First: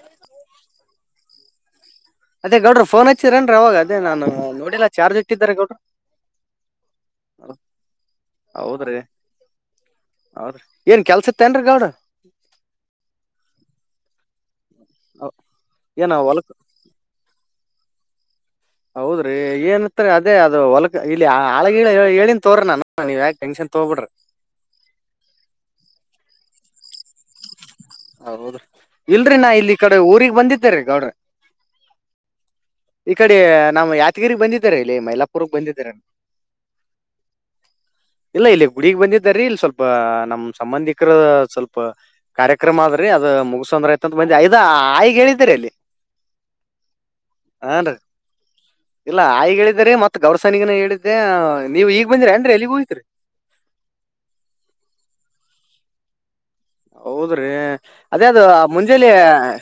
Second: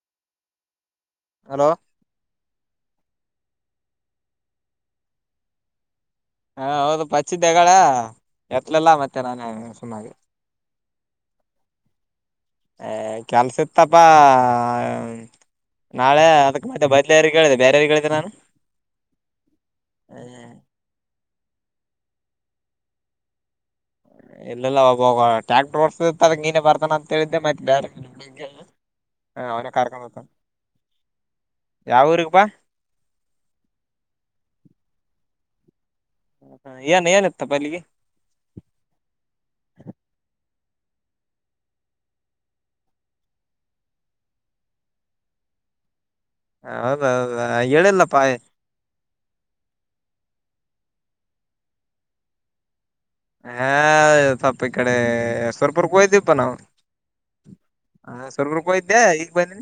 ಹ ಹಲೋ ಅದೇ ಗೌಡ್ರ ಫೋನ್ ಹಚ್ಚ ಚಿರೇನ್ರಿ ಅವಾಗ ಅದೇ ನಾನ ನೋಡಿಲ್ಲ ಚಾರ್ಜ್ ಇಟ್ಟಿದ್ದರೆ ಗೌಡ್ರ. ಹಾ ಹೌದು ಹಚ್ಚಿದ್ದಗಳ ಎತ್ಲಿಲ್ಲಾ ಹೌದ್ರಿ ಮತ್ತೆ ನಾನೇ ಸುಮ್ನಾದೆ. ಹೌದ್ರಿ ಏನ್ ಕೆಲ್ಸತ್ತೇ ನ್ರೀ ಗೌಡ. ಹ ಕೆಲಸ ಇತ್ತಪ ಹ್ಮ ಅವ್- ಏನ ನಾಳೆ ಹೊಲಕ್ ಅದಕ್ ಮತ್ತೆ ಬದ್ಲರಿ ಕೇಳಿದ ಬೇರೆ ಯಾರಿಗೆ ಕ ಹೇಳೇತೆ ನಾನು ಹೌದ್ರಿ ಏನತ್ ಅದೇ ಅದು ಹೊಲಕ ಇ ಆಳ ಗಿಳ ಹೇಳಿನ್ ತೋರ ನಾನ ನೀವ್ಯಾಕ್ ಟೆನ್ಶನ್ ತಗೋತೀರಾ ಇಲ್ಲೆಲ್ಲ ಒಬ್ಬ ಟ್ಯಾಕ್ಟರ್ ಓಡ್ಸಂಗೀನೇ ಬರ್ತ ಬಾ ಅಂತ ಹೇಳಿದ್ದೆ ಮತ್ತೆ ಬೇಡಾ ಹೌದ ಇಲ್ರಿ ನಾ ಇಲ್ಲಿ ಈ ಕಡೆ ಹೋಗ್ತಾನ ಊರಿಗ್ ಬಂದಿದ್ದೇ ರೀ ಗೌಡ್ರ ಯಾವ ಊರಿಗ್ ಬಾ ಈ ಕಡೆ ನಮ್ಮ ಯಾದಗಿರಿ ಬಂದಿದ್ದೆ ಇದ ಇಲ್ಲಿ ಮೈಲಾಪುರಗ್ ಬಂದಿದ್ದರೆ ಏನ್ ಏನಿತ್ತಪ್ಪ ಅಲ್ಲಿಗೆ ಇಲ್ಲ ಇಲ್ಲಿ ಗುಡಿ ಬಂದಿದ್ಯ ರಿ ಇಲ್ಲಿ ಸ್ವಲ್ಪ ನಮ್ ಸಂಬಂಧಿಕರ ಸ್ವಲ್ಪ ಕಾರ್ಯಕ್ರಮ ಕಾರ್ಯಕ್ರಮ ಆದ ರಿ ಮುಗಸಂದ್ರ ಆಯತ ಅಂತ ಬಂದಿ ಇದ ಆಯಿಗ್ ಹೇಳಿದೀ ಅಲ್ಲಿ ಹ ಹೌದೌದ ಹಾನ್ರಿ ಹೇಳಲ್ಲ ಪಾ ಆಯಿ ಗೌರಸನಿಗನ ಹೇಳಿದ್ದೆ ನೀವು ಈಗ್ ಬಂದ್ರರಿ ಅನ್ರಿ ಎಲ್ಲಿಗ್ ಹೋಗ್ತ್ರಿ ಹಾ ತಪ್ಪ ಈ ಕಡೆ ಸುರಪುರ ಹೋಗಿ ದೀಪ ನಾವು ಹೌದ್ರಿ ಹ ಅದೇ ಅದು ಸುರ್ಪುರ್ಕ್ ಹೋಗಿದ್ದೆ ಮುಂಜಲಿ ಈಗ ಬಂದಿನಿ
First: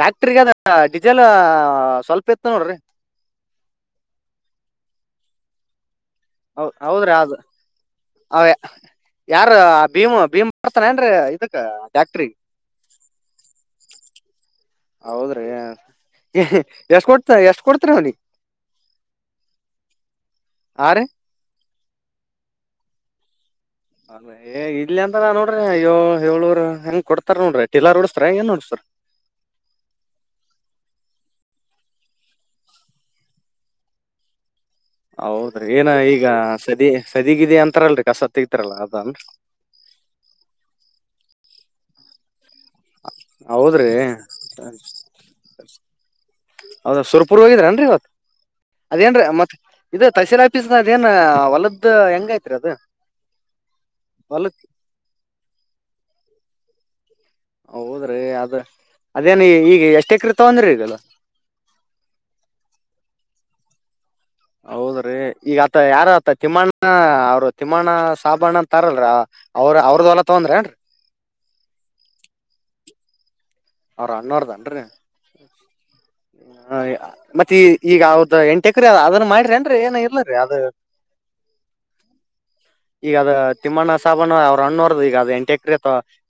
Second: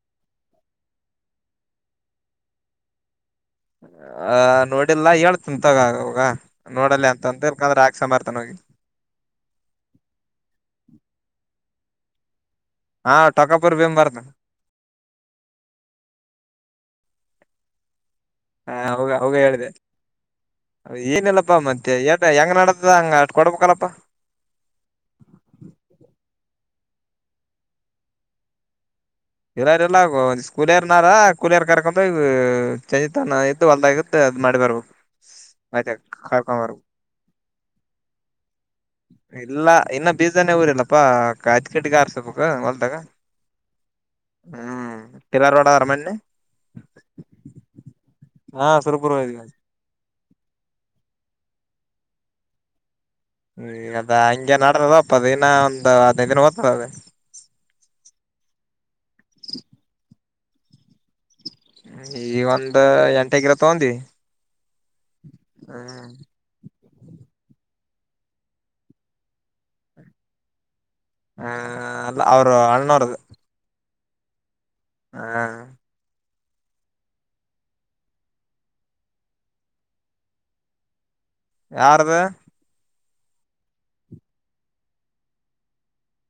ಟ್ಯಾಕ್ಟ್ರಗೆ ಅದ ಡೀಸೆಲ್ ಸ್ವಲ್ಪ ಇತ್ತು ನೋಡ್ರಿ ಆ ನೋಡಿಲ್ಲ ಹೇಳ್ತತನ ತಗೋ ಹೌದ ನೋಡಲ್ಲ ಹೌದ್ರಿ ಅದು ಅಂತಂದ ಇಲ್ಕಂದ್ರ ಹಾಕ್ಸೊಂಡ್ ಬರ್ತಾನ ಅವ ಹೋಗಿ ಯಾರ ಭೀಮ್ ಭೀಮ್ ಬರ್ತಾನ ಏನ ರೀ ಇದಕ್ ಫ್ಯಾಕ್ಟರಿ ಹಾ ಟೊಕಾಪರ್ ಬೀಮ್ ಬಾರತ ಹೌದ್ರಿ ಎಷ್ಟ್ ಕೊಡ್ತ ಎಷ್ಟ್ ಕೊಡ್ತರಿ ಅವನಿಗೆ ಹಾ ಹ ಅವಂಗ ಹೇಳಿದೆ ಆ ರೀ ಏನಲ್ಲಪ್ಪ ಮತ್ತ ಎ ಹೆಂಗ ನಡ್ದ ಹಂಗ ಅಷ್ಟ ಕೊಡಬಕಲ ಅ ಇಲಿ ಅಂತ ನಾ ನೋಡ್ರಿ ಅಯ್ಯೋ ಹೇಳೂರ ಹಂಗ್ ಕೊಡ್ತಾರ ನೋಡ್ರ ಟೀಲರ್ಹೊಡಿಸಿತೀರಾ ಹೆಂಗನ್ ಹೊಡಿಸ್ತೀರಾ ಇಲ್ಲಲ್ಲ ಕೂಲಿಯರ್ನಾರ ಕಕೂಲಿಯರ್ ಕರ್ಕೊಂಡ ಇದ್ದ ಹೊಲ್ದಾಗಿತ್ತು ಅದು ಮಾಡಿ ಬರಬೇಕು ಹೌದ್ರಿ ಏನ ಈಗ ಸದ ಸದಗಿದ ಅಂತಾರಲ್ರರಿ ಕಸತೆಗಿತಾರಲ್ಲ ಅದ ಇಲ್ಲ ಚೀಟಿಕಹಾಸಿರಬೇಕು ಹೊಲ್ದಾಗ ಹೌದ್ರೀ ಹ್ಮ್ ಟಿಲ್ಲರ್ ಹೊಡದಾರ ಮೊನ್ನೆ ಹೌದ ಸುರ್ಪುರ್ ಹೋಗಿದ್ರನ್ರಿ ಇವತ್ತು ಹಾ ಸುರಪುರ ಅದೇನ್ರೀ ಹೋದ್ವಿ ಮತ್ತ ಇದ ತಹಸೀಲ್ ಹಫೀಸ್ನ ಅದೇನು ಹೊಲದ್ ಹೆಂಗ ಐತ್ರಿ ಅದು ಹ್ಮ ಅದ ಹಿಂಗೆ ನಡ್ರದದಪ್ಪ ಅದು ಇನ್ನ ಹದಿನೈ ದಿನ ಹೋದಾತವೇ ಹೌದ್ರೀ ಅದ್ರ ಅದೇನ ಈಗ ಎಷ್ಟೇ ಎಕರೇ ತೊಂದ್ರೆ ಇದೆಲ್ಲ ಈ ಒಂದ ಎಂಟು ಎಕರೆ ತಕೊದೀವಿ ಹೌದ್ರೀ ಈಗ ಆತ್ತ ಯಾರ ಆ ತಿಮ್ಮಣ್ಣ ಹ ಅವ್ರು ತಿಮ್ಮಣ್ಣ ಸಾಬಣ್ಣ ಅಂತ ತಾರಲ್ರ ಅವ್ರ ಅವ್ರದ ಎಲ್ಲಾ ತಕೊಂದ್ರ ಹ ಅಲ್ಲ ಅವರು ಅಣ್ಣೋಹವರದು ಅವರ ಅಣ್ಣೋವರದ ಹ್ಮ್ ಹ ಮತ್ತೆ ಈ ಈಗ ಅವ್ದ ಎಂಟ್ ಎಕೆರೆ ಆದ ಅದನ್ ಮಾಡ್ರಿ ಅಏನ್ರಿ ಏನ ಇರ್ಲರಿರಿ ಅದ ಯಾರ್ದ ಈಗ ಅದ ತಿಮ್ಮಣ್ಣ ಸಾಬಾನು ಅವ್ರ ಅಣ್ಣೋರದ ಈಗ ಅದ್ ಎಂಟ ಎಕ್ರರೇ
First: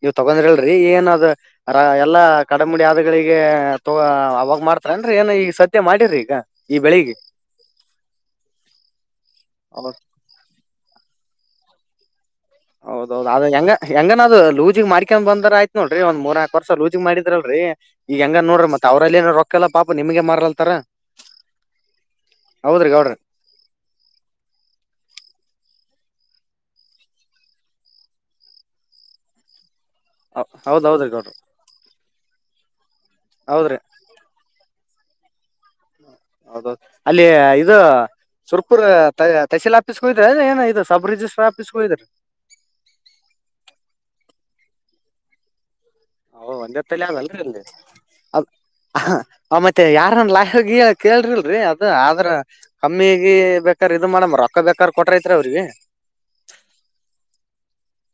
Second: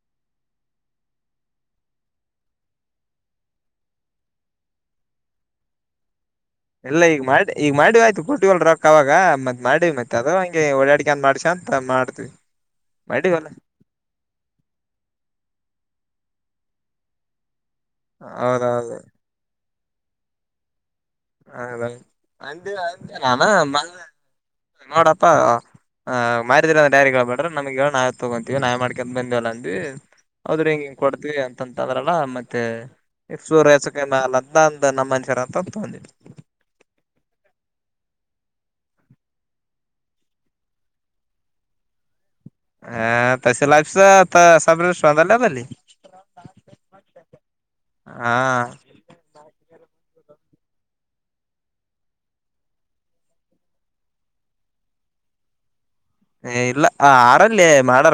ನೀವ್ ತಗೊಂಡ್ರಿ ಅಲ್ರರಿ ಏನ ಅದ ಎಲ್ಲಾ ಕಡಮುಡಿ ಆದಾದಗಳಿಗೆ ತೋ ಅವಾಗ ಮಾಡ್ತಾರರಿನ್ರಿ ಏನ ಈಗ ಸದ್ಯಮಾಡಿರಿ ಈಗ ಈ ಎಲ್ಲ ಬೆಳಿಗ್ ಈಗ ಮಾಡಿ ಈಗ ಮಾಡಿವವಿ ಆಯ್ತು ಕೊಟ್ಟಿಲ್ ರೊಕ್ಕ ಅವಾಗ ಮತ್ ಮಾಡ ಹೌದ್ ಮತ್ ಅದ ಹಂಗೆ ಓಡಾಡಿಕನ್ ಮಾಡ್ಸ ಅಂತ ಮಾಡ್ತವಿ ಹೌದೌದದು ಅದ ಹೆಂಗ ಹೆಂಗನದು ಲೂಜಿಗ್ ಮಾಡಿಕೊಂಡಿ ಬಂದಾರ ಆಯ್ತು ನೋಡ್ರಿ ಒಂದ ಮೂನಾಕ್ ವರ್ಷ ಲೂಚಿಗೆ ಮಾಡಿದ್ರಲ್ರರಿ ಈಗ ಹೆಂಗ ನೋಡ್ರಿ ಮತ್ತತ್ ಹೌದೌದು ಅವ್ರಲ್ಲ ಏ ರೊಕಲ್ಲ ಪಾಪ ನಿಮಗೆ ಮಾರ್ಲ್ತಾರ ಹದಂಗ ಗೌಡ್ರಿ ನೋಡಪ್ಪ ಹ್ ಮಾರಿದಿರ ಅ ಡಾರಿಗಳು ಬಡ್ರ ನಮ್ಗೆ ನಾವ್ ತಗೊಂತೀವಿ ನಾವ್ ಮಾಡ್ಕಂತ ಬಂದವಲ್ಲ ಅಂದ ಹೌದ್ರ ಹೆಂಗ ಹೌದ್ ಹೆಂಗ ಹೌದ್ರಿ ಗೌಡ್ರಿ ಕೊಡದ್ವಿ ಅಂತಂತ ಅಂದ್ರಲ್ಲ ಮತ್ತೆ ಹೌದ್ರಿ ಮತ್ತೆ [inaudible] ನಮ್ಮ ತಕೊಂಡ್ರಿ ಹೌದ ಅಲ್ಲಿ ಇದು ಸುರ್ಪುರ್ ತಹಸೀಲ್ ಆಫೀಸ್ಗೂ ಇದ್ರ ಅ ಏನ ಇದು ಸಬ್ ರಿಜಿಸ್ಟರ್ ಆಫೀಸ್ಗೂ ಇದ್ದಾರೆ ಆ ತಾಶೀಲ್ ಆಫೀಸ್ ಆ ಸಬ್ ರಿಜಿಸ್ಟರ್ ಅದೆಲ್ಲ ಅಲ್ಲಿ ಓ ಒಂದ್ತಲ್ಲಿ [unintelligible] ಹಾ ಅಲ್ ಮತ್ತೆ ಲಾಗ ಕೇಳ್ರಿಲ್ರರಿ ಅದ ಆದ್ರ ಕಮ್ಮಿಗೆ ಬೇಕಾರ ಇದು ಮಾಡಮ್ಮ ರೊಕ್ಕ ಬೇಕಾರ ಕೊಟ್ರೈತ್ರಿ ಅವ್ರಿಗೆ ಇಲ್ಲ ಆರಲ್ಲಿ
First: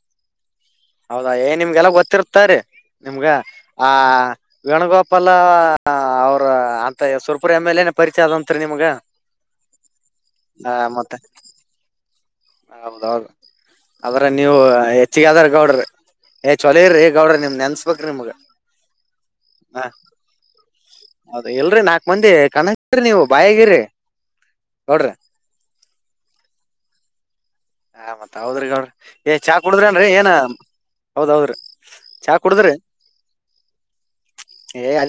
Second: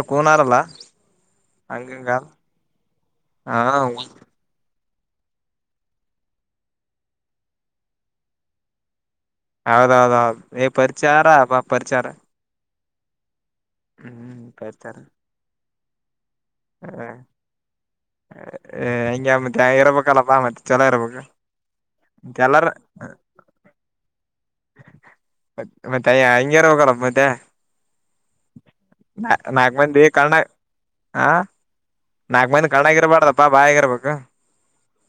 [unintelligible] ಹೌದಾ ಹೇಯ್ ನಿಮ್ಗೆಲ್ಲ ಹಂಗಂಗ ಗೊತ್ತಿರುತ್ತೆ ತಗೋರಿ ನಿಮ್ಗ ಹಾ ಆ ವೇಣುಗೋಪ ಪಲ್ಲಾ ಅವ್ರ ಅಂತ ಸುರ್ಪುರ ಎಮ್ ಎಲ್ ನೆ ಪರಿಚಯ ಅದಂತ್ರಿ ನಿಮ್ಗ ಹೌದೌದೌದು ಹಾ ಆ ಮತ್ತೆ ಪರಿಚಾರ ಪರಿಚಾರ ಹೌದೌದು ಆದದ್ರ ನೀವು ಹೆಚ್ಚಿಗೆದಾರ್ ಗೌಡ್ರಿ ಏ ಚೊಲೋ ಇರ್ರಿ ಹಾ ಗೌಡ್ರಿ ನಿಮ್ ನೆನ್ಸ್ಬೇಕ್ರಿ ನಿಮ್ಗ ಹೆಂಗೆ ಮತ್ತೆ ಹ ಇರಬೇಕಲ್ಲಪ್ಪಾ ಮತ್ತೆ ಚಲೋ ಇರಬೇಕ ಹೌದ ಇಲ್ರರಿ ನಾಕ್ ಮಂದಿ ಕನಸ್ರಿ ನೀವು ಬಾಯಗಿರಿ ಗೌಡ್ರಿ [unintelligible] [unintelligible] ಹಾ ಮತ್ ಹೌದ್ರಿರಿ ಏ ಚಾ ನಾಕ್ ಕುಡುದ್ರಿ ಮಂದಿ ಏನಾ ಏನ ಕಣ್ಣಾಗ ಹ ಹೌದೌದ್ರಿ ಚಾ ನಾಕ್ ಮಂದಿ ಕುಡುದ್ರಿ ಕಣ್ಣಾಗ ಇರಬಾರ್ದಪ್ಪಾ ಬಾಯಾಗಿರ್ಬೇಕು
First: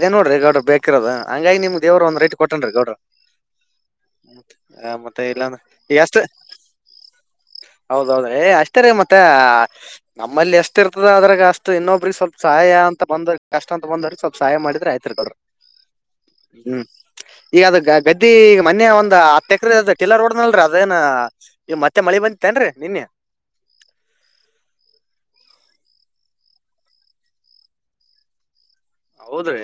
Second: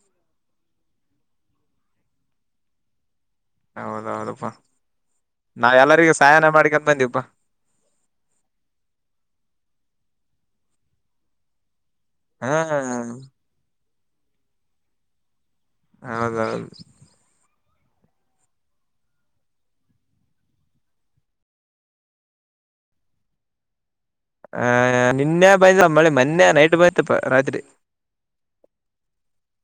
ಹೇ ನೋಡ್ರಿ ಗೌಡ್ರು ಬೇಕಿರೋದು ಹಂಗಾಗಿ ನಿಮ್ಗೆ ದೇವರು ಒಂದ್ ರೆಟ್ ಕೊಟೇನ್ ಗೌಡ್ರ ಹೌದೌದಪ್ಪಾ ಹ ಮತ್ತೆ ಇಲ್ಲಾಂದ್ರ ನಾವ ಎಲ್ಲರಿಗ ಸಹಾಯನ ಮಾಡ್ಕೊಂಡ ಬಂದಿವಪ್ಪಾ ಹೌದೌದು ಹೇ ಅಷ್ಟೇ ರೀ ಮತ್ತೆ ನಮ್ಮಲ್ಲಿ ಎಷ್ಟ ಇರ್ತದ ಅದ್ರಾಗ ಅಷ್ಟು ಇನ್ನೊಬ್ ಸ್ವಲ್ಪ ಹಾ ಸಹಾಯ ಅಂತ ಬಂದ್ರ ಕಷ್ಟ ಒಂದ್ರ ಸ್ವಲ್ಪ ಸಹಾಯ ಮಾಡಿದ್ರ ಅಯ್ತ್ರಿ ಗೌಡ್ರೆ ಹೌದೌದು ಈಗ ಅದ ಗದ್ದಿ ಈಗ ಮನಿ ಒಂದ್ ಹತ್ ಎಕರೆ ಅ ಟಿಲ್ಲರ್ ಹೊಡಿದ್ನಲ್ಲ ಅದೇನ ಈ ಮತ್ತ ಮತ್ತೆ ಮಳಿ ಬಂದತೇನ್ರೀ ನಿನ್ನೆ ಹಾ ನಿನ್ನೆ ಬಯ ಅಮ್ಮಳಿ ಮೊನ್ನೆ ನೈಟ್ ಬಯತಪ್ಪ ರಾತ್ರಿ ಹೌದ್ರೆ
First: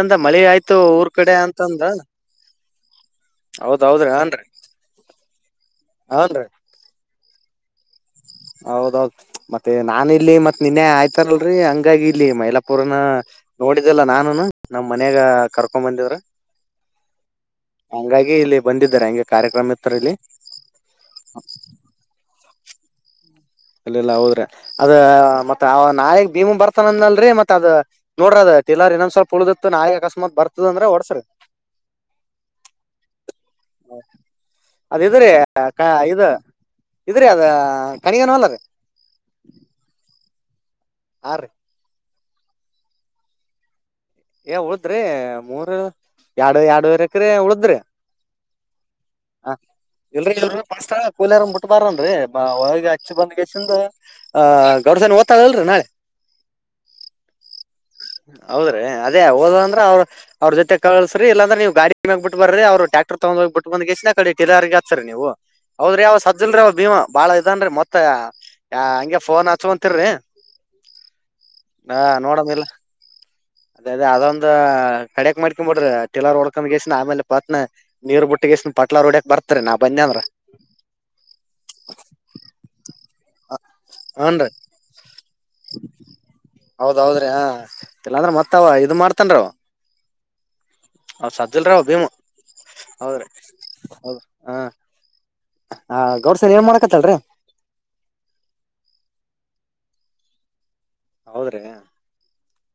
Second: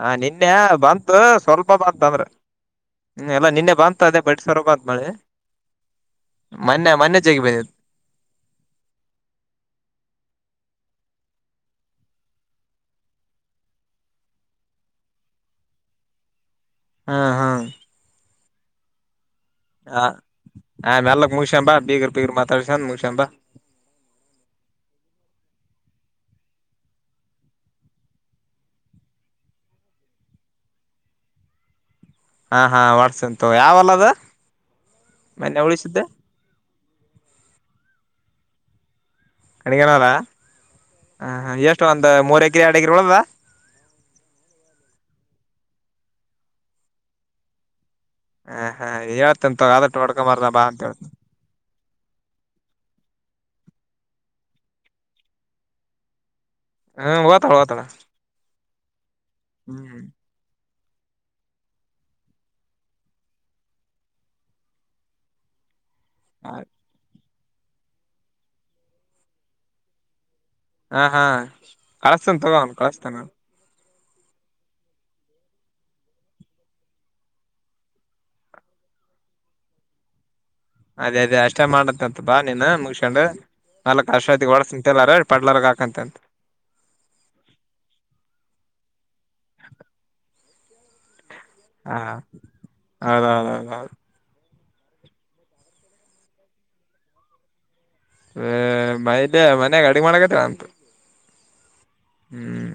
ಹಾ ನಿನ್ನೆ ಬಂತು ಸ್ವಲ್ಪ ಅಂತಂದ ಬಂತ ಅಂದ್ರ ಹ್ಮ್ ಎಲ್ಲ ನಿನ್ನೆ ಬಂತು ಹೌದೌದ್ರಿ ಅದೇ ಬಡ್ ಹನ್ರಿ ಸಾರ ಬಂತ ಮಳಿ ಹನ್ರಿ ಮೊನ್ನೆ ಮೊನ್ನೆ ಜಗಿ ಬಂದು ಹೌದೌದ್ ಮತ್ತೆ ನಾನ ಇಲ್ಲಿ ಮತ್ತ್ ನಿನ್ನೆ ಆಯ್ತಾರಲ್ರರಿ ಹಂಗಾಗಿ ಇಲ್ಲಿ ಮೈಲಾಪುರನ ನೋಡಿದ್ದಲ್ಲ ನಾನುನು ನಮ್ ಮನ್ಯಾಗ ಕರ್ಕೊ ಬಂದಿವ್ರ ಹಾ ಹಾ ಬಂದಿದ್ದಾರೆ ಹಂಗೆ ಕಾರ್ಯಕ್ರಮ ಇತ್ತರ್ ಇಲ್ಲಿ ಹಾ ಮೆಲ್ಲಕ್ಕೆ ಮುಗಿಸ್ಕೊಂಡು ಬಾ ಬೀಗರ್ ಬೀಗರ್ ಮಾತಾಡ್ಸಂದ ಮುಗಸಂಬಾ ಇಲ್ಲ ಇಲ್ಲ ಹೌದ್ರಿ ಅದ ಮತ್ ನಾಯಿಗ್ ಭೀಮು ಬರ್ತಾನಂದ ಅಲ್ರಿ ಮತ್ ಅ್ ನೋಡ್ರ ಅದ ತಿಲರ್ ಇನ್ನೊಂದ್ ಸ್ವಲ್ಪ ಉಳ್ದ ನಾಯಿ ಅಕಸ್ಮಾತ್ ಬರ್ತದ ಅಂದ್ರ ಓಡಸ್ರಿ ಹಾ ಹಾ ಹೊಡ್ಸನ ಅದು ಇದ್ರಿ ಮೊನ್ನೆ ಉಳಿಸಿದ್ದೆ ಇದು ಇದ್ರಿ ಅದ ತನಿಗನ ಹೊಲ ರೀ [unintelligible] ಹಾ ಹಾರಿ ಹಾ [unintelligible] ಮೋರಕಿರಿ ಆಡಕ ಒಳದ ಏ ಉಳದ್ರಿ ಮೂರ್ ಎರಡು ಎರಡುವರಕ್ರೆ ಉಳದ್ರಿ ಹ್ ಹಾ ಹ ಹೇಳ್ತನ್ಂತ ತಗ ಅದಟ್ಟು ಹೊಡ್ಕೊ ಮಾರನ ಬಾ ಅಂತ ಹೇಳ್ತ ಬರನ್ರರಿ ಹೊಗೆ ಹಚ್ಚಿ ಬಂದ್ಗೆಚ್ಚಂದು ಆ ಗೌಡ್ಸನ ಓ್ತದಲ್ರರಿ ನಾಳೆ ಹ್ಮ್ ವತಾಳ ವತಾಳ ಹೌದ್ರೆ ಅದೇ ಹೋದ ಅಂದ್ರ ಅವ್ರ ಅವ್ರ ಜೊತೆ ಕಳಸ್ರರಿ ಇಲ್ಲಂದ್ರೆ ನೀ ಗಾ ಮೆ ಬಿಟ್ಟ ಬ್ರಿ ಅವರು ಟ್ಯಾಕ್ಟ ತಗೊಂಡ ಹೋಗಬ ಬಿಟ್ಟ ಬಂದ ಕಡೆ ಟಲರ್ ಹತ್ರಿ ನೀವು ಹೌದ್ರ ಅವ ಸಜ್ಲ್ೀ ಅವ್ ಭೀಮ ಬಾಳ ಅನ್ರಿ ಮತ್ತ ಹಗೆ ಫೋನ್ ಹಚ್ುವಂತಿರರಿ ಹಾ ಹಾ ಕಳಸ್ತನ್ ನೋಡಂಗಿಲ್ಲ ತಗೋನ್ ಕಳಸ್ತಾನ ಅದೇ ಅದ ಅದೊಂದು ಕಡಕ್ ಮಾಡ್ಕೊಂಬ ಬಿಡ್ರಿ ಟಲರ್ ಹೊಡ್ಕ್ ಎಷ್ಟ ಆಮೇಲೆ ಪತ್ನ ನೀರ್ ಬಿಟ್ಟ ಗಷ್ಟ ಪಟ್ಲ ಡಕಕ್ ಬರ್ತಾರ ನಾ ಬಂದ ಅಂದನ್ ಅದೇ ಅದೇ ಅಷ್ಟೇ ಮಾಡತ್ ಅಂತ ಬಾ ನೀನ್ ಮುಗಸಕೊಂಡ್ ನಲ್ಕ್ ಅರ್ತ್ತತಿ ಒಡಸಂತಲ್ಲಾರ ಹೌದೌದ್ರಿ ಇಲ್ಲಾಂದ್ರ ಮತ್ತ ಅವ ಇದ ಮಾಡ್ತನ್ ಹ ಸ್್ದಲ್ರಾವ್ ಹಾ ಭೀಮು ಹೌದ್ರಿ ಹೌದೌದೌದೌದು ಹೌದ್ರ ಹ ಹಾ ಗೌಡ್ಸನ ಏನ್ ಮಾಡಕತ್ತಲ್ರಿ ಹ ಮೈ್ದೆ ಮನ್ಯಾಗ ಅಡಿ ಮಾಡಕತ್ತ ಅಂತ ಹೌದ್ರಿ ಹ್ಮ್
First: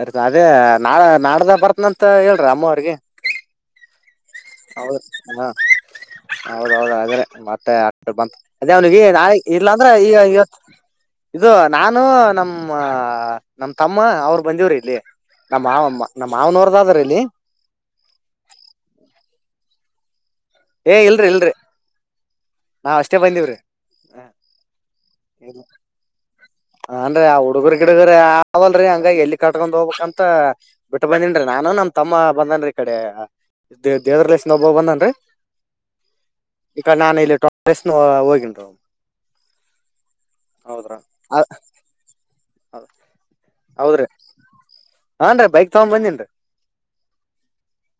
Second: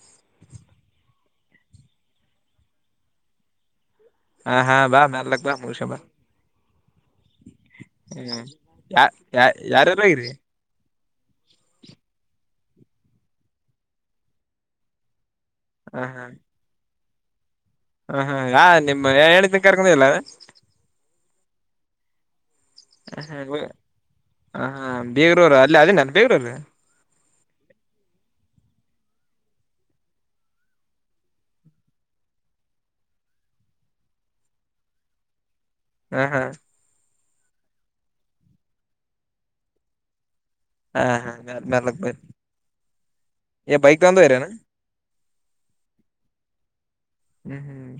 ಅರಿತ ಅದೇ ನಾಳ ನಾಡ್ದ ಬರ್ತ್ನಂತ ಹೇಳ್ರಿ ಅಮ್ಮ ಅವ್ರಿಗೆ ಹಾ ಹಾ ಹೌದ ಬಾ ಮೆರ್ಲಕ್ ಹ ಬಾ ಮುಗಸ್ಕೊಂಡ್ ಬಾ ಹೌದೌದು ಅ್ರೆ ಮತ್ತೆ ಅ ಬಂತ ಹ್ಮ್ ಅದೇ ಅವ್ನಿಗೆ ಯ ನಾ ಯ ಇರ್ಲಾ ಅಂದ್ರೆ ಯಾರಾರ ಈಗ ಹೋಗಿರಿ ಇವತ್ತು ಇದು ನಾನು ನಮ್ಮ ನಮ ತಮ್ಮ ಅವರು ಬಂದವ್ರಿ ಇಲ್ಲಿ ನಮ್ಮ್ ಮಾವಮ್ಮ ನಮ್ಮ್ ಮಾವನವ್ರದಾದ್ರೀ ಅಲ್ಲಿ ಹ ಹಾ ಹಾ ನಿಮ್ಮ ಹೇಳಿದನ ಕರ್ಕೊಂಡಿಲ್ಲ ಏ ಇಲ್ರಿ ಇಲ್ರಿ ನಾವ ಅಷ್ಟೇ ಹ ಬಂದವ್ರಿ ಹಾ ಬೀಗ್ರೂರು ಅಲ್ಲಿ ಅದೇನನ್ ಬೀಗ್ರೂರು ಹನ್ರಿ ಆ ಹುಡುಗರ ಗಿಡಗರ ಅವಲ್ರಿ ಹಂಗ ಎಲ್ಲಿ ಕಟ್ಕೊಂಡ್ ಹೋಗ್ಬೇಕಕ್ ಅಂತ ಬಿಟ್ಟ ಬಂದೇನ್ೀ ನಾನು ನಮ ತಮ್ಮ ಬಂದೇನ್ೀ ಈ ಕಡೆ ದೇ ದೇವ್ರ ಲೇಶ ಒಬ್ಬೋಗ ಬಂದನ್ೀ ಹ ಹಾ ಈ ಕ ನಾನ ಇಲ್ಲ ಪ್ರಟ ಟ ಹಾ ಹಾ ಮ ಮ ಯ ಬೈಕ್ ಬಂದು ಇರನು ಹಾನ್ೀ ಬೈಕ್ ತಗೊಂಡ್ ಬಂದಿನ್ರಿ ಹ್ಮ್ ಹ್ಮ್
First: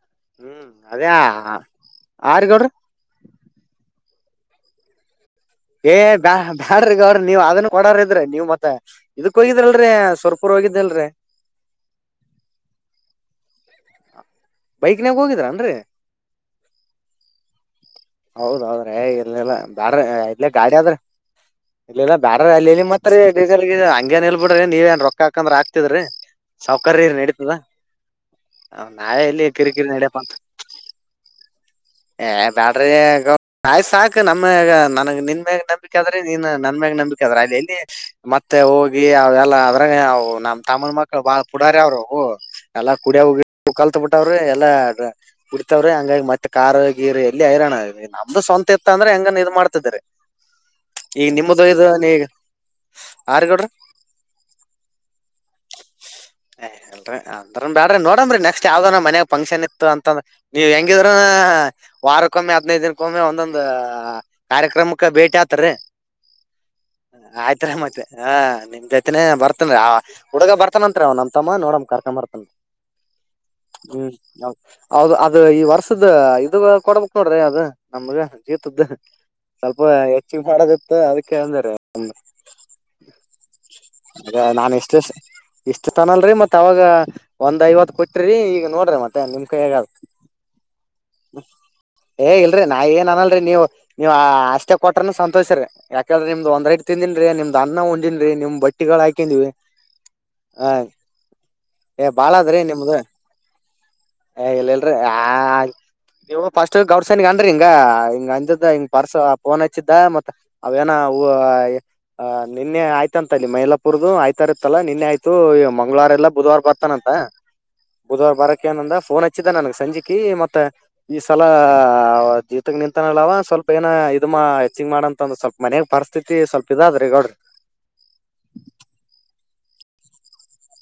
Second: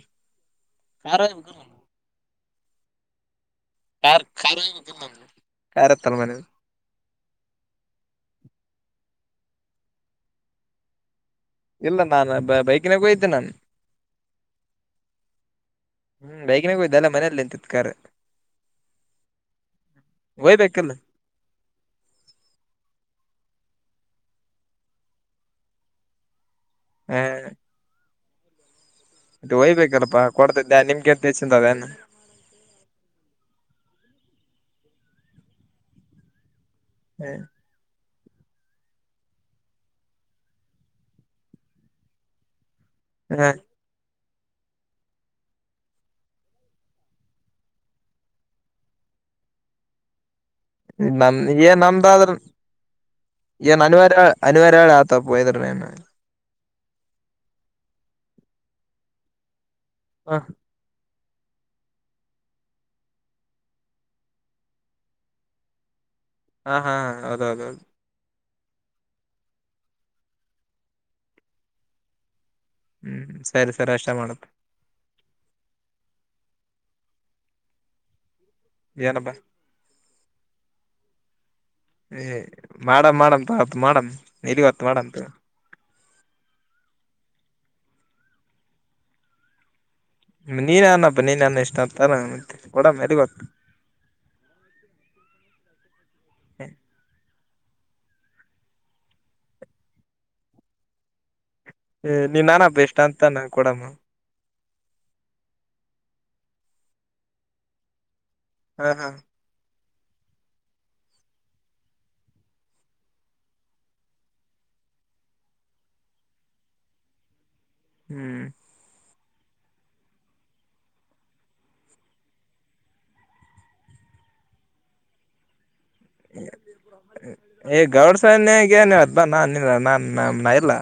ಕಾರಾರ [unintelligible] ಆರ್ಗಡ ಯ ಕಾರಾರಬೇಕ ಕ ನ [inaudible] ಏ ಬ್ಯಾ ಬ್ಯಾಡ್ರಗ ಅವ್ರಿ ನೀವ್ ಅದನ್ ಕೊಡ್ರ ಇದ್ರಿ ನೀವ್ ಮತ್ತ ಇದಕ್ ಹೋಗಿದಲ್ರರಿ ಸವರ್ಪೂರ್ ಹೋಗಿದ್ದಲ್ರರಿ ಇಲ್ಲ ನಾನ ಬ ಬೈಕಿನಾಗೂಯ್ದೆ ನಾನು ಬೈಕ್ನಾಗ ಹೋಗಿದ್ರ ಅನ್ರಿ ಹ್ಮ್ ಬೈಕಿನಾಗ ಹೋಯ್ದ ಅಲ್ಲ ಮನೇಲಿ ನಿಂತಿತ್ ಕಾರ್ ಹೌದೌದ್ರೆ ಇಲೆಲ್ಲಾ ಬ್ಯಾಡ್ರ ಇ ಗಾಡಿ ಒಯ್ಬೇಕಲ್ಲ ಆದ್ರ ಇಲ್ಲಲ್ಲಾ ಬೇಡ್ರ ಅಲ್ಲ ಮತ್ತರಿ ಹಂಗೇಏನಳ್ ಬಿಡ್ರಿ ನೀವ ಏನ್ ರೊಕ್ಕ ಹಾಕಂದ್ರ ಆಕ್ತಿದ್ರಿ ಸೌಕರ್ಯರಿ ಹ ನಡೀತದ ಹ ನಾವ ಎಲ್ಲಿ ಮೆ ಒಯ್ಬೇಕಾರಪ್ಪಾ ಕೊಡ್ತಿದ್ದೆ ನಿಮ್ಗೆ ಅಂತ ಹೆಚ್ಚಂತ ಅದೇನು ನಯ್ ಸಾಕು ನಮ್ಮಗ ನನಗ್ ನಿನ್ ಮೇಗ ನಂಬಿಕೆ ಆದ್ರೆ ನೀನ್ ನನ್ ಮ್ಯಾಗ ನಂಬಿಕ ಅದ್ರ ಅಲ್ ಎಲ್ಲಿ ಮತ್ತೆ ಹೋಗಿ ಅವೆಲ್ಲ ಅದ್ರವು ನಮ್ ತಮಿಳ್ ಮಕ್ಕಳ ಬಾಳ ಪುಡಾರೆ ಅವರು ಎಲ್ಲ ಕುಡಿಯಗಿ ಹ ಕಲ್ತ್ಬಿತ್ ವ್ರಿ ಎಲ್ಲಾ ಕುಡಿತವ್ರಿ ಹಂಗಾಗಿ ಮತ್ತೆ ಕಾರ್ ಗಿರಿ ಎಲ್ಲಿ ಹೈರಾಣ ನಮ್ದು ಸ್ವಂತ ಇತ್ತ ಅಂದ್ರೆ ಹಂಗನ್ ಇರ್ ಮಾಡ್ತಿದರಿ ನ ನ್ ನಂದ ಆದ್ರ ಆರ್ಗಡ್ರಿ ನ್ ಅನಿವಾರ ಅನಿವಾರಳ ಆತ ವಯದರ್ ರೆನ ಏ್ಲ್ರರಿ ಅಂದ್ರನ್ ಬಡ್ರ ನೋಡನ್ರಿ ನೆಕ್ಸ್ಟ್ ಯಾವ್ದದ ನ ಮನಗ ಫಂಕ್ಷನ್ ಇ ಅಂತಂದ ಹ ನೀವು ಹೆಂಗಿ ವಾರಕ್ಕೊಮ್ಮೆ ಹದ್ನೈದು ದಿನಕ್ಕೊಮ್ಮೆ ಒಂದೊಂದ ಕಾರ್ಯಕ್ರಮಕ್ಕೆ ಭೇಟಿ ಆತೀ ರಿ ಹಾ ಹಾ ಹೌದೌದು ಆಯ್ತರ ಮತ್ತೆ ಹಾ ನಿಮೈತನನೆ ಬರ್ತದ ಹುಡುಗ ಬರ್ತಾನಂ ಅವ್ ನ ಅ ತಮ್ಮ ನೋಡ್ ಕರ್ಕೊಂಬರ್ತಾನ್ ಹ್ಮ್ ಸರಿ ಸರಿ ಹ್ಮ್ ಅಷ್ಟ ಮಾಡಪ್ಪ ಹೌದು ಹೌದು ಅದು ಈ ವರ್ಷದ ಇದು ಕೊಡ ಬ್ ನೋಡ್ರಿ ಅದು ನಮ್ಗೆ ತ ಏನಪ್ಪಾ ಸ್ವಲ್ಪ ಹೆಚ್ಚಿಗೆ ಮಾಡದತ್ತ ಅದಕ್ಕೆಂದರೆ ಏ ಮಾಡಮ್ ಮಾಡಮ್ ತಗೋ ಮಾಡಮ್ ಎಲ್ಲಿಗ್ ನಾನ ಹೊತ್ ಎಷ್ಟೇ ಮಾಡಮ್ ತಗೋ ಅಷ್ಟ ತನಲ್ರರಿ ಮತ್ ಅವಾಗ ಒಂದ್ ಐವತ್ತು ಕೊಟ್ರಿ ಈಗ ನೋಡ್ರಿ ಮತ್ತೆ ನಿಮ್ ಕೈಗ ಅದ ಮಿಲ್ ಏ ಇಲ್ರಿ ನಾ ಕೊಡಮ್ಮ ಏನ್ ಎಲ್ಲಿಗ್ ಹೊತ್ ಅನಲ್ರಿ ನೀವು ನೀವ್ ಅಷ್ಟೇ ಕೊಟ್ರನು ಸಂತೋಷ್ರಿ ಯಾಕ್ರ ನಿಮ್ದ ಒಂದೈಟ್ ತಿಂದಿನನ್ರಿ ನಿಮ್ ಅನ್ನ ಹೊಂದನ್ರಿ ನಿಮ್ ಬಟ್ಟಿಗಳು ಹಾಕಿದಿನಿವಿ ಆ ನೀನ್ ನಾನಪ್ಪ ಎಷ್ಟ ಅಂತ ನ ಕೊಡಮ್ಮ ಹ ಇಲ್ಲಲ್ರರಿ ಆ ನೀವು ಫಸ್ಟ್ ಗೌರ್ಸನಗ ಅನ್ರಿ ಹಿಂಗ ಹಿಂಗ ಹ್ ಹ ಹಾ ಪರ್ಸ್ಫೋನ್ ಚ್ಚಿದ್ದ ಮತ್ತ ಅವೇನ ನಿನ್ನೆ ಆಯ್ತಂತ ಇಲ್ಲಿ ಮೈಲಾಪುರದು ಆಯ್ತ ಇತ್ತಲ್ಲ ನಿನ್ನೆ ಆಯ್ತು ಮಂಗ್ವಾರ ಎಲ್ಲಾ ಬುಧವಾರ ಬರ್ತಾನಂತ ಬುಧವಾರ ಹ್ಮ್ ಬಾರಕ್ಕೆ ಏಂದ ಫೋನ್ ಹಚ್ ಚ್ಚಿದ ನನ್ಗ್ ಸಂಜಿಕೆ ಮತ್ತೆ ಈ ಸಲ ಜೀತಕ್ ನಿಂತನಲ್ಲವ ಸ್ವಲ್ಪ ಏನ ಇ ಮಾ ಹೆಚ್ಚಿಂಗ ಮಾಡಂತ ಒಂದ ಸ್ವಲ್ಪ ಮನೆಗ್ ಗೌಡ್ ಸನ್ಯಗೆನ ಹದಬ ನಾನ್ ಇಲ್ಲ ನಾನ್ ನ ನ ಇಲ್ಲ.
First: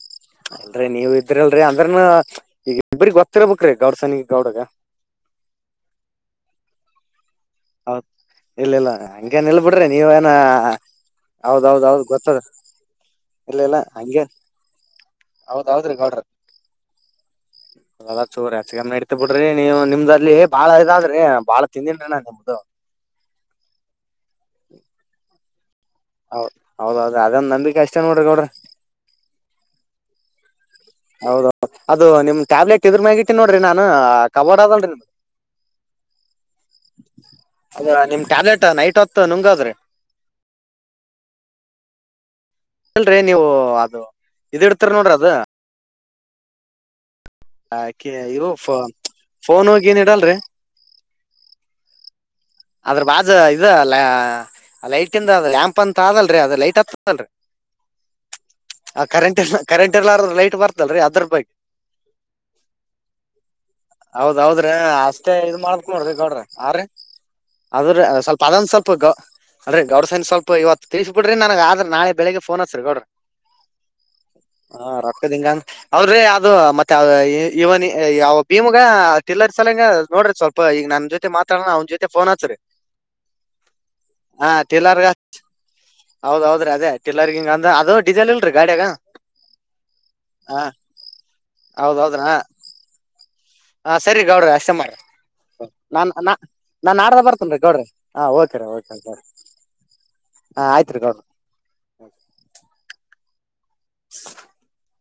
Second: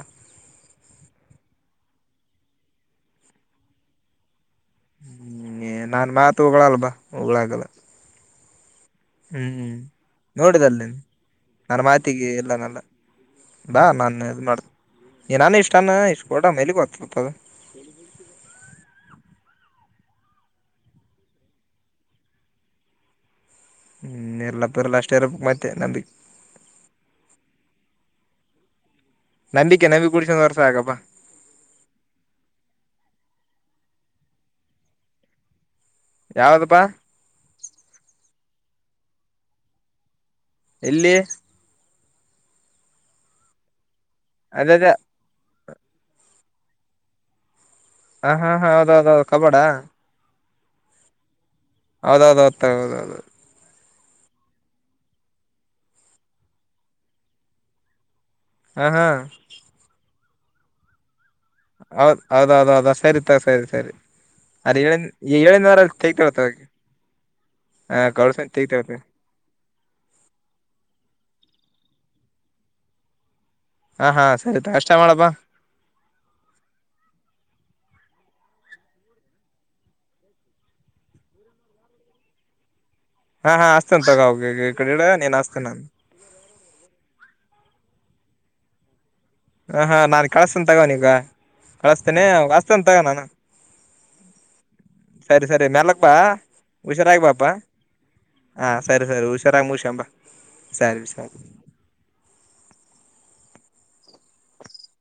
ಅಲ್ರೀ ನೀವ ಇದ್ರಲ್ರರಿ ಅಂದ್ರನ ಈಗ ಇಬ್ರಿಗೆೊತ್ತಿರ್ಬೇಕ್ರಿ ಗೌಡ್ ಸನಿಗ ಗೌಡಗ. ಹ್ಮ ನಿ ನನ್ ಮಾತ್ ಹೋಗಳಲ್ ಬಾ. ಒಳಗಲ್ಲ. ಹೌದ್ ಇಲ್ಲ ಇಲ್ಲ ಹಂಗೇನ್ ಇಲ್ ಬಿಡ್ರಿ ನೀವ ಏನ ನೋಡಿದಲ್ ನೀನ್ ನನ್ನ ಹೌದೌದೌದ್ ಮಾತಿಗೆ ಗೊತ್ತದ ಇಲ್ಲನಲ್ಲ ಇಲ್ಲ ಇಲ್ಲ ಬಾ ಹಂಗೇ ನಾನು ಇದ್ ಮಾಡ ನಾನ ಇಷ್ಟಾನ ಹೌದೌದ್ರಿ ಗೌಡ್ರಿ ಇಷ್ಟ ಕೊಡ ಮೇಲಿ ಗೊತ್ತತದ ಚುರ್ ಹೆಚ್ಚಗನ್ ಇಡ್ತ ಬಿಡ್ರಿ ನೀ ನಿಮ್ದ. ಅಲ್ಲಿ ಬಾಳ ಇದಾದ್ರಿ ಬಾಳ ತಿಂದಿನರಣ. ಹ [unintelligible] ಹ್ಮ ಎಲ್ಲಪ್ಪರ್ಲ್ಲ ಅಷ್ಟ ಇರ ಮತ್ತೆ. ತ್ತೇ ನಂಬಿ ಹೌದ್ ಹೌದೌದು ಅದನ್. ಕೆನ ಕುಡ [unintelligible] ಹೌದೌದು ಅದು ನಿಮ್ ಟ್ಯಾಬ್ಲೆಟ್ ಇದ್ರಮ್ಯಗ ಇಟ್ಟಿನ ನೋಡ್ರಿ ನಾ. ನ ಅ ಕಬಡ್ ಆದಲರಿ ಅದು. ಯಾವ್ದಪ್ಪಾ ಅದ ನಿಮ್ ಟ್ಯಾಬ್ಲೆಟ್. ನೈಟ್ ಹೊತ್ ನುಂಗಾದ್ರಿ. ಇಲ್ಲಿ. ಹೇಳಿಲ್ರಿ ನೀವು ಅದು. ಇದ ಅದೇ ಇಡ್ತಾರ ಅದೇ ನೋಡ್ರಿ ಅದ. ಹ ಹಾಕಿರು ಹಾ ಹಾ ಫೋನ ಹೌದೌದೌದು ಕಬಾಡ ಫೋನ್ ಹೋಗಿ ಏನ್ ಇಡಲ್ರಿ. ಹೌದೌದೌದು. ಆದ್ರ ಬಾಜ ಇದಲ್. ಅ ಲೈಟಿಂದ ಅ ಲ್ಯಾಂಪ ಅಂತ ಅದಲ್ರಿ ಅದ ಲೈಟ್ ಹತ್ತದಲ್ರಿ. ಹ ಆ ಹಾ ಕರೆಂಟ್ ಇರ್ಲ ಕರೆಂಟ್ ಇರ್ಲರ್ದ. ಲೈಟ್ ಬರ್ತದಲ್ರಿ ಅದ್ರ ಬಗ್. ಹೌದ್ ಹೌದೌದೌ [unintelligible] ದ ಸರಿ ತ ಸರಿ ಸರಿ ಹೌದೌದ್ರಿ ಅದ ಏಳ ಅಷ್ಟೇ ಇದ್ ಏಳಿನ ಮಾಡ್ಬೇಕ್ ನೋಡ್ರಿ ಗೌಡ್ರ ವಾರೇಗತಳತಿ ಆರಿ ಅದ್ರ ಸ್ವಲ್ಪ ಅದಂದ ಸ್ವಲ್ಪ ಗೌ ಅದ ಗೌಡ ಸನ ಸ್ವಲ್ಪ ಇವತ್ತ ತಿಳಿಸಿಬೀಟ್ಟ. ನೋಡ್ರೀ ನನಗ್ ಆದ್ರ ನಾಳೆ ಬೆಳಗ್ಗೆ ಫೋನ ಹಚ್ರಿ ಗೌಡ್ರ. ಹಾ ಹಾ ಸರಿ ಹ ಅಷ್ಟ ಮಾಡಪ್ಪಾ ರೊಕ್ಕದ ಹಿಂಗ ಅವ್ರೀ ಅದ ಮತ್ತ ಇವನಿ. ಯಾವ್ ಭೀಮುಗ ತಿಲ್ಲರ್ ಸಲಂಗ ನೋಡ್ರಿ ಸ್ವಲ್ಪ ಈಗ ನನ್ನ ಜೊತೆ ಮಾತಾಡಣ ಅವ್ನ ಜೊ ಫೋನ್ ಹಚ್ ರೀ. ಹಾ ಹಾ ಹಸ್ತನ್ ತಗೋ ಹ ಈ ಕಡೆ ಇಡ ಟಿಲ್ಲರ್ಗ ನೀನ್ ಹಸ್ತೇನ ಹೌದೌದ್ರಿ ಅದೇ ಟಲರ್ಗಿಂಗಂದ ಅದು. ಡೀಸೆಲ್ರರಿ ಗಾಡ್ಯಗ. ಹ ಹಾ ನಾನು ಕಳಸ್ತಿನ ತಗೋ ಅವನೀಗ ಹೌದ್ ಹೌದ್ರಿ ಕಳಸ್ತಿನಿ ಹಾ ಹಸ್ತನ ತಗೋ ನಾನ. ಹಾ ಸರಿ ಗೌಡ್ರ ಅಷ್ಟೆ ಮಾಡ್ರಿ ಸರಿ ಸರಿ ಮ್ಯಾಲಕ್ ನಾನ್ ಬಾ ನಾ ನಾನ್ ನಾಡದ ಹುಷಾರಾಗಿ ಬಾಪಾ ಬರ್ತೇನ್ ರೀ ಗೌಡ್ರಿ ಹ ಓಕೆ ರಿ. ಹಾ ಕೆ ಸರಿ ಗೌ ಸರಿ ಹುಷಾರಾಗಿ ಮುಗಸ್ಕೊಂಬಾ ಹ ಆಯ್ತ್ ರೀ ಸರಿ ಗೌಡ್ರ. ಸರಿ [inaudible]